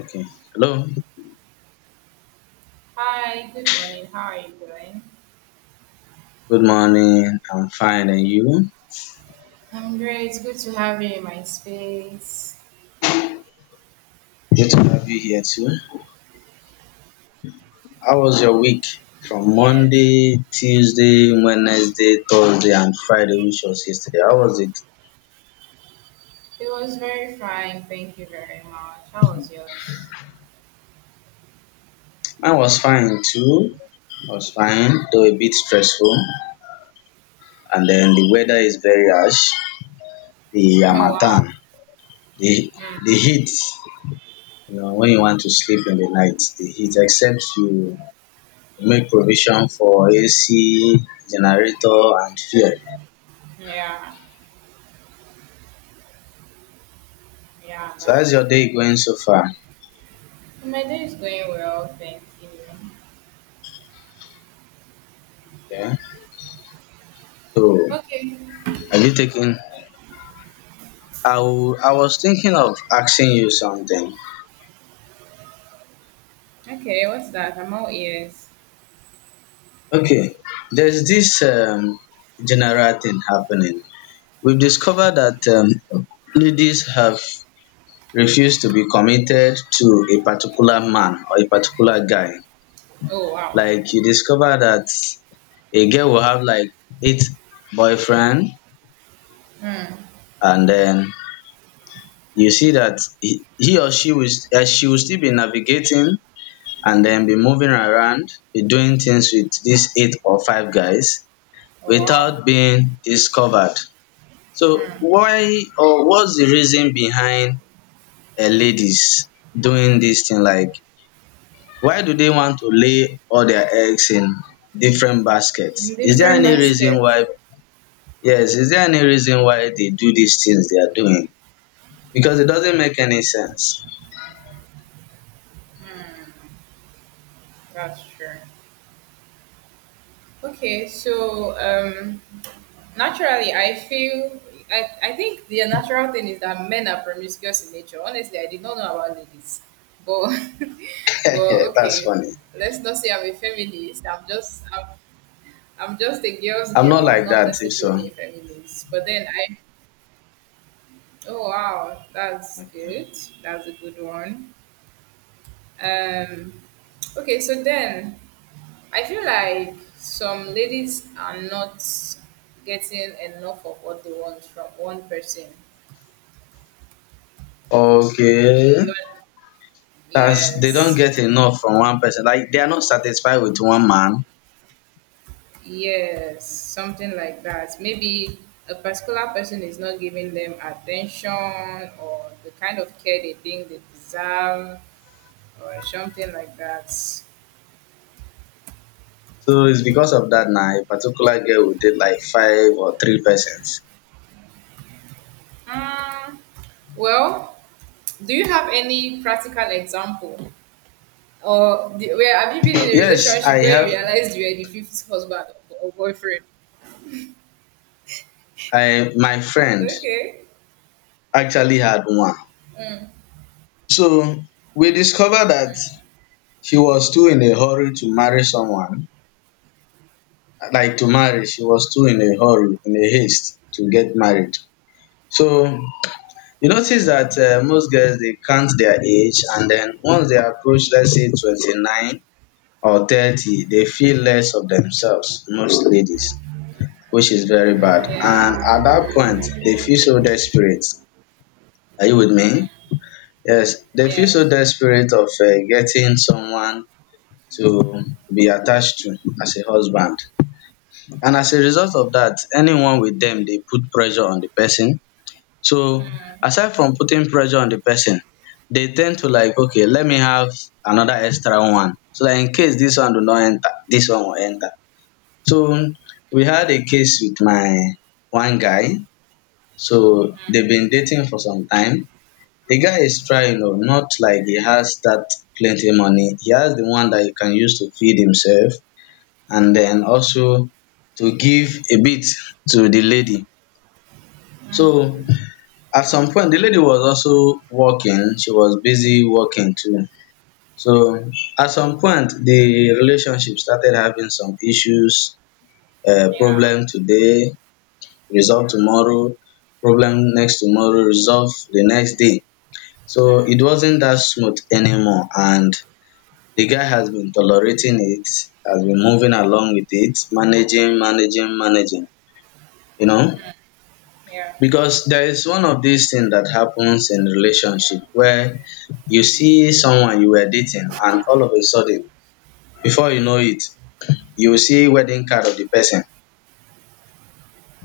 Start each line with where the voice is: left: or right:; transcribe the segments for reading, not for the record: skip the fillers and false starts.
left: Okay. Hello.
right: Hi, good morning. How are you doing?
left: Good morning. I'm fine, and you?
right: I'm great. Good to have you in my space.
left: Good to have you here too. How was your week? From
right: Yes,
left: Monday, Tuesday, Wednesday, Thursday, and Friday, which was yesterday. How was it?
right: it was very fine. Thank you very much. How was yours?
left: Mine was fine too. Was fine, though a bit stressful. And then the weather is very harsh. The
right: Oh, wow.
left: Hamatan, the
right: Hmm.
left: the heat. You know, when you want to sleep in the night, the heat. Except you make provision for AC, generator, and fuel.
right: Yeah, yeah,
left: So how's
right: that's
left: your
right: true.
left: day going so far?
right: My day is going well. Thank you.
left: Yeah. So
right: Okay,
left: have you taken? I was thinking of asking you something.
right: okay. What's that? I'm all ears.
left: Okay. There's this general thing happening. We've discovered that ladies have refused to be committed to a particular man or a particular guy.
right: Oh, wow.
left: Like you discover that a girl will have like eight boyfriend,
right: Hmm.
left: and then you see that he or she will, st- she will still be navigating and then be moving around, be doing things with these eight or five guys
right: Oh, wow.
left: without being discovered. So why, or what's the reason behind ladies doing this thing? Like, why do they want to lay all their eggs in different
right: In
left: baskets? Is there
right: different
left: any reason
right: baskets.
left: why? Yes, is there any reason why they do these things they are doing? Because it doesn't make any sense.
right: That's true. Okay, so naturally, I feel I think the natural thing is that men are promiscuous in nature. Honestly, I did not know about ladies, but but
left: That's
right: okay,
left: funny.
right: let's not say I'm a feminist. I'm just a girl's
left: I'm
right: girl.
left: not
right: I'm
left: like
right: not
left: that, if so.
right: necessarily a feminist. But then I oh, wow, that's good. That's a good one. Um, okay, so then I feel like some ladies are not getting enough of what they want from one person.
left: Okay.
right: You know,
left: That's, they don't
right: yes,
left: get enough from one person. Like they are not satisfied with one man.
right: yes, something like that. Maybe a particular person is not giving them attention or the kind of care they think they deserve or something like that.
left: So it's because of that now. A particular girl will date like five or three persons.
right: Hmm. Well, do you have any practical example? Or the, where have you been in a
left: Yes, I
right: relationship where you
left: have,
right: realized you are the fifth husband or boyfriend?
left: I my friend
right: Okay.
left: actually had one. So we discovered that she was too in a hurry to marry someone. Like to marry, she was too in a hurry, in a haste to get married. So you notice that most girls they count their age, and then once they approach, let's say, 29 or 30, they feel less of themselves, most ladies, which is very bad. And at
right: Yeah.
left: that point, they feel so desperate. Are you with me? Yes, they feel so
right: Yes.
left: desperate of getting someone to be attached to as a husband. And as a result of that, anyone with them, they put pressure on the person. So, aside from putting pressure on the person, they tend to like, okay, let me have another extra one. So that in case this one do not enter, this one will enter. So we had a case with my one guy, so they've been dating for some time. The guy is trying, oh, not like he has that plenty money. He has the one that he can use to feed himself, and then also to give a bit to the lady. So at some point the lady was also working, she was busy working too. So at some point the relationship started having some issues,
right: Yeah.
left: problem today, resolve tomorrow, problem next tomorrow, resolve the next day. So it wasn't that smooth anymore, and the guy has been tolerating it, has been moving along with it, managing, managing, managing, you know.
right: Yeah.
left: Because there is one of these things that happens in relationship where you see someone you were dating, and all of a sudden, before you know it, you will see wedding card of the person,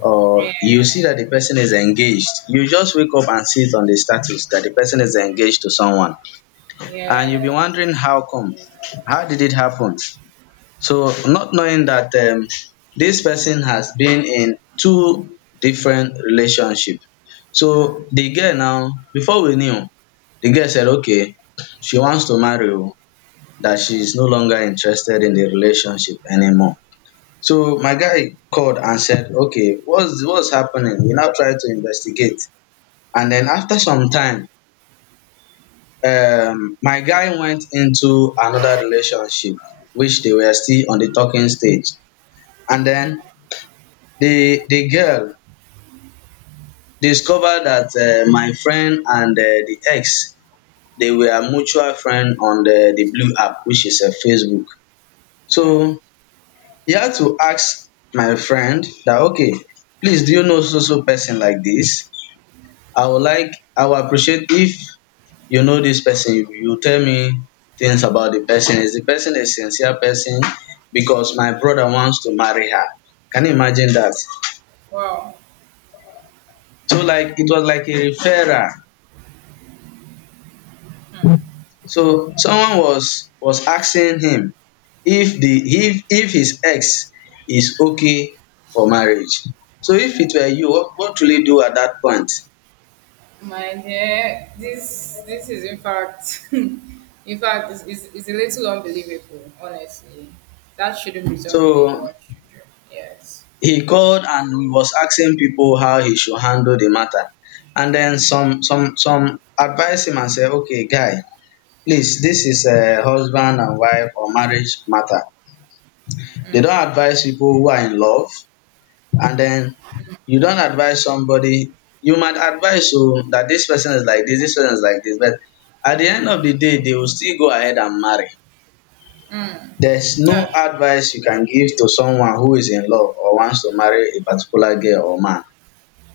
left: or
right: Yeah.
left: you see that the person is engaged. You just wake up and see it on the status that the person is engaged to someone. And you'll be
right: Yes.
left: wondering, how come? How did it happen? So, not knowing that this person has been in two different relationship. So, the girl now, before we knew, the girl said, okay, she wants to marry you, that she is no longer interested in the relationship anymore, so my guy called and said, okay, what's happening? We now try to investigate. And then after some time, my guy went into another relationship, which they were still on the talking stage. And then the girl discovered that my friend and the ex, they were mutual friend on the blue app, which is a Facebook. So he had to ask my friend that, okay, please, do you know so so person like this? I would like, I would appreciate if you know this person, you tell me things about the person. Is the person a sincere person? Because my brother wants to marry her. Can you imagine that?
right: Wow,
left: So, like, it was like a referral. So someone was asking him if the, if his ex is okay for marriage. So if it were you, what will you do at that point?
right: my dear, this is in fact, in fact, it's a little unbelievable. Honestly, that shouldn't be something
left: So
right: anyone should do. Yes,
left: he called and he was asking people how he should handle the matter. And then some advised him and said, okay, guy, please, this is a husband and wife or marriage matter. They don't advise people who are in love. And then you don't advise somebody. You might advise so that this person is like this person is like this. But at the end of the day, they will still go ahead and marry. There's no
right: that's true.
left: advice you can give to someone who is in love or wants to marry a particular girl or man.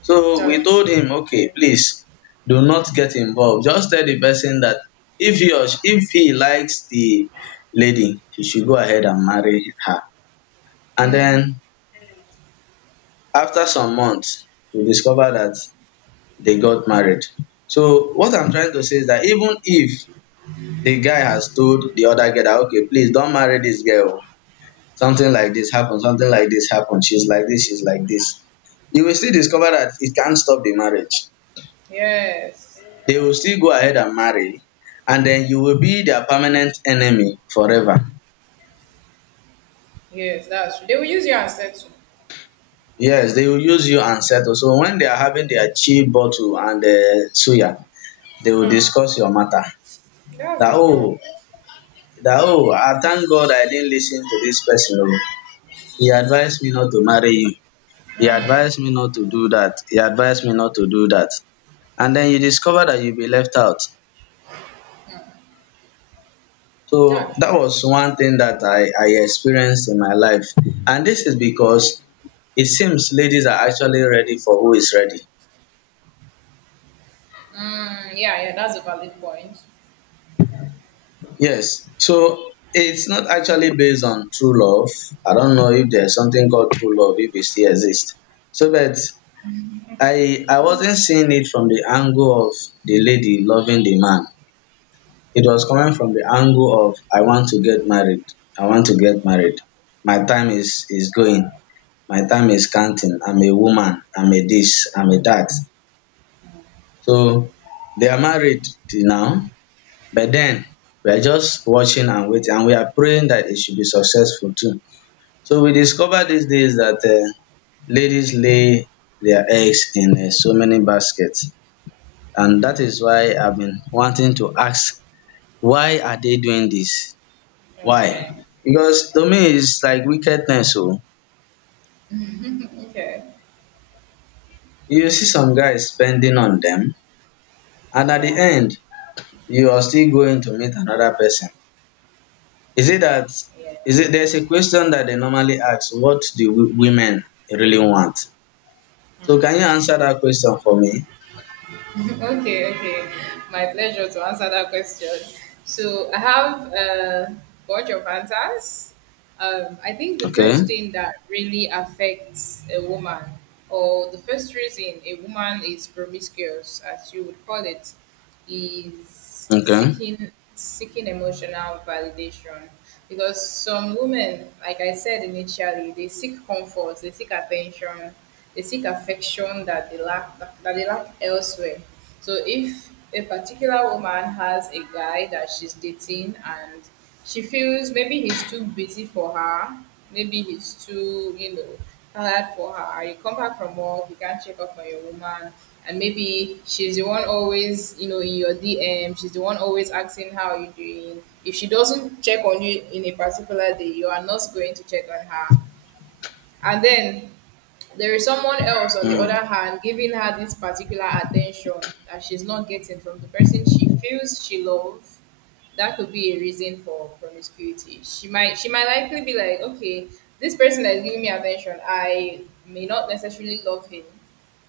left: So we
right: That's true.
left: told him, okay, please do not get involved. Just tell the person that if he or she, if he likes the lady, he should go ahead and marry her. And then after some months, we discover that they got married. So what I'm trying to say is that even if the guy has told the other girl that, okay, please don't marry this girl. Something like this happened, something like this happened, she's like this, she's like this. You will still discover that it can't stop the marriage.
right: Yes,
left: They will still go ahead and marry, and then you will be their permanent enemy forever.
right: yes, that's true. They will use your ancestral.
left: Yes, they will use you and settle. So when they are having their chi bottle and suya, they will discuss your matter.
right: That's
left: That
right: it, bro.
left: oh, that oh, I thank God I didn't listen to this person. Oh. He advised me not to marry you. He advised me not to do that. He advised me not to do that. And then you discover that you'll be left out. So
right: That's
left: that
right: true.
left: was one thing that I experienced in my life. And this is because it seems ladies are actually ready for who is ready.
right: Mm, yeah, yeah, that's a valid point.
left: Yes. So it's not actually based on true love. I don't know if there's something called true love, if it still exists. So, but I wasn't seeing it from the angle of the lady loving the man. It was coming from the angle of, I want to get married. I want to get married. My time is going. My time is counting, I'm a woman, I'm a this, I'm a that. So they are married till now, but then we are just watching and waiting, and we are praying that it should be successful too. So we discover these days that ladies lay their eggs in so many baskets, and that is why I've been wanting to ask, why are they doing this? Why?
right: Okay,
left: Because to me, it's like wickedness. So
right: okay,
left: you see some guys spending on them, and at the
right: yeah,
left: end, you are still going to meet another person. Is it that,
right: yeah.
left: is it, there's a question that they normally ask, what do women really want? So can you answer that question for me?
right: okay, okay. My pleasure to answer that question. So I have a bunch of answers. I think the
left: Okay.
right: first thing that really affects a woman, or the first reason a woman is promiscuous, as you would call it, is is
left: Okay.
right: seeking seeking emotional validation, because some women, like I said initially, they seek comfort, they seek attention, they seek affection that they lack, elsewhere so if a particular woman has a guy that she's dating, and she feels maybe he's too busy for her. Maybe he's too, you know, tired for her. You come back from work, you can't check up on your woman. And maybe she's the one always, you know, in your DM. She's the one always asking how you doing. If she doesn't check on you in a particular day, you are not going to check on her. And then there is someone else, on the
left: Mm.
right: other hand, giving her this particular attention that she's not getting from the person she feels she loves. That could be a reason for promiscuity. She might likely be like, okay, this person that is giving me attention, I may not necessarily love him.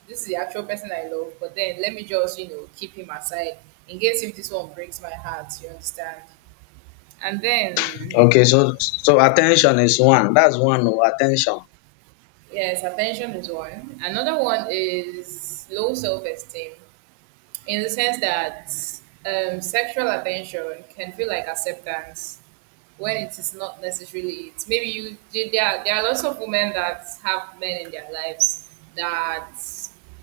right: This is the actual person I love, but then let me just, you know, keep him aside in case if this one breaks my heart, you understand? And then,
left: Okay, so so attention is one. That's one, oh, attention.
right: yes, attention is one. Another one is low self esteem, in the sense that sexual attention can feel like acceptance when it is not necessarily it. Maybe you there are lots of women that have men in their lives that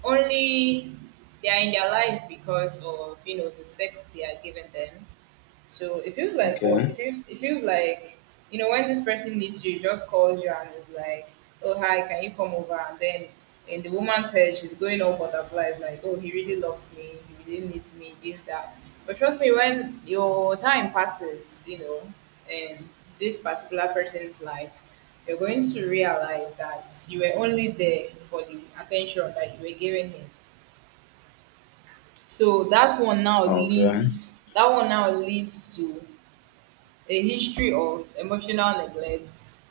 right: only they are in their life because of, you know, the sex they are giving them. So it feels like what?
left: Okay.
right: It feels like, you know, when this person needs you, he just calls you and is like, "Oh hi, can you come over?" And then in the woman's head, she's going all butterflies, like, "Oh, he really loves me. He really needs me. This that." But trust me, when your time passes, you know, in this particular person's life, you're going to realize that you were only there for the attention that you were giving him. So that one now
left: Okay.
right: leads that one now leads to a history of emotional neglect,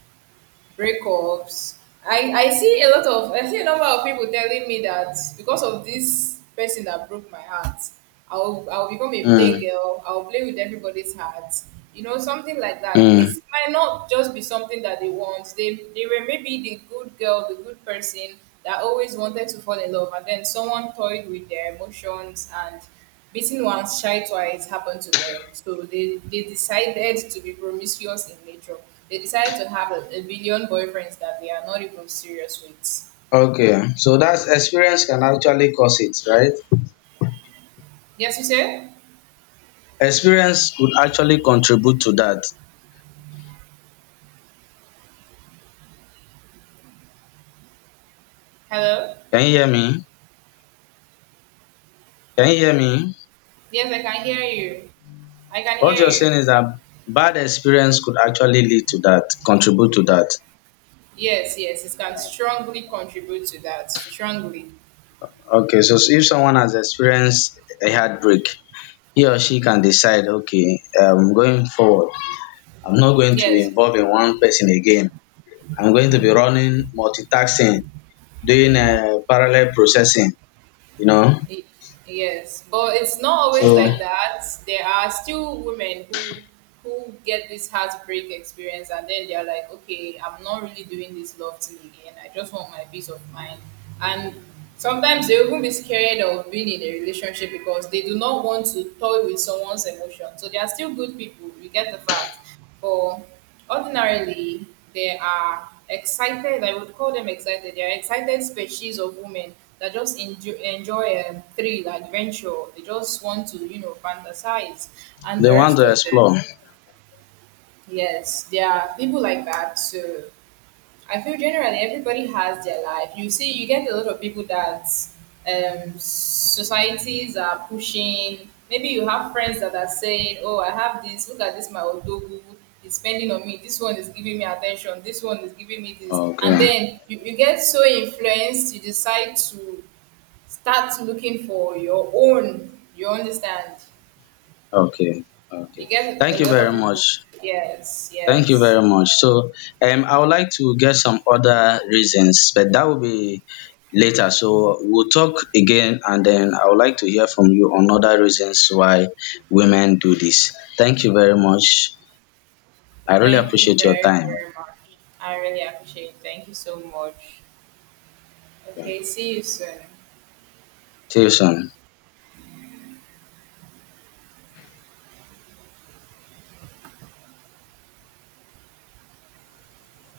right: breakups. I see a lot of, I see a number of people telling me that because of this person that broke my heart, I'll become a
left: Mm.
right: playgirl. I'll play with everybody's heart. You know, something like that.
left: Mm.
right: It might not just be something that they want. They were maybe the good girl, the good person that always wanted to fall in love, and then someone toyed with their emotions, and beaten once, shy twice happened to them. So they decided to be promiscuous in nature. They decided to have a billion boyfriends that they are not even serious with.
left: Okay. So that's, experience can actually cause it, right?
right: Yes, you said?
left: Experience could actually contribute to that.
right: Hello?
left: Can you hear me? Can you hear me?
right: Yes, I can hear you. I can
left: What
right: hear
left: you're saying
right: you.
left: is that bad experience could actually lead to that, contribute to that.
right: Yes, yes, it can strongly contribute to that. Strongly.
left: Okay, so if someone has experienced a heartbreak, he or she can decide, okay, going forward, I'm not going to be
right: Yes.
left: involved in one person again. I'm going to be running multitasking, doing parallel processing, you know?
right: Y- Yes, but it's not always
left: So
right: like that. There are still women who get this heartbreak experience, and then they're like, okay, I'm not really doing this love thing again. I just want my peace of mind. And sometimes they even be scared of being in a relationship because they do not want to toy with someone's emotion. So they are still good people. You get the fact. But ordinarily, there are excited, I would call them excited, they are excited species of women that just enjoy thrill, adventure. They just want to, you know, fantasize and
left: they
right: the
left: want
right: rest
left: to
right: of the
left: explore.
right: yes, there are people like that. So I feel generally everybody has their life. You see, you get a lot of people that societies are pushing. Maybe you have friends that are saying, "Oh, I have this. Look at this, my odogu is spending on me. This one is giving me attention. This one is giving me this." And
left: Okay,
right: then you get so influenced, you decide to start looking for your own. You understand?
left: okay,
right: You
left: okay.
right: get a
left: Thank you
right: lot
left: very
right: of people.
left: much.
right: Yes,
left: Thank you
right: yes.
left: very much. So, I would like to get some other reasons, but that will be later. So, we'll talk again, and then I would like to hear from you on other reasons why women do this. Thank you very much. I really
right: Thank you
left: appreciate your
right: very,
left: time.
right: very much. I really appreciate it. Thank you so much. Okay, see you soon.
left: See you soon.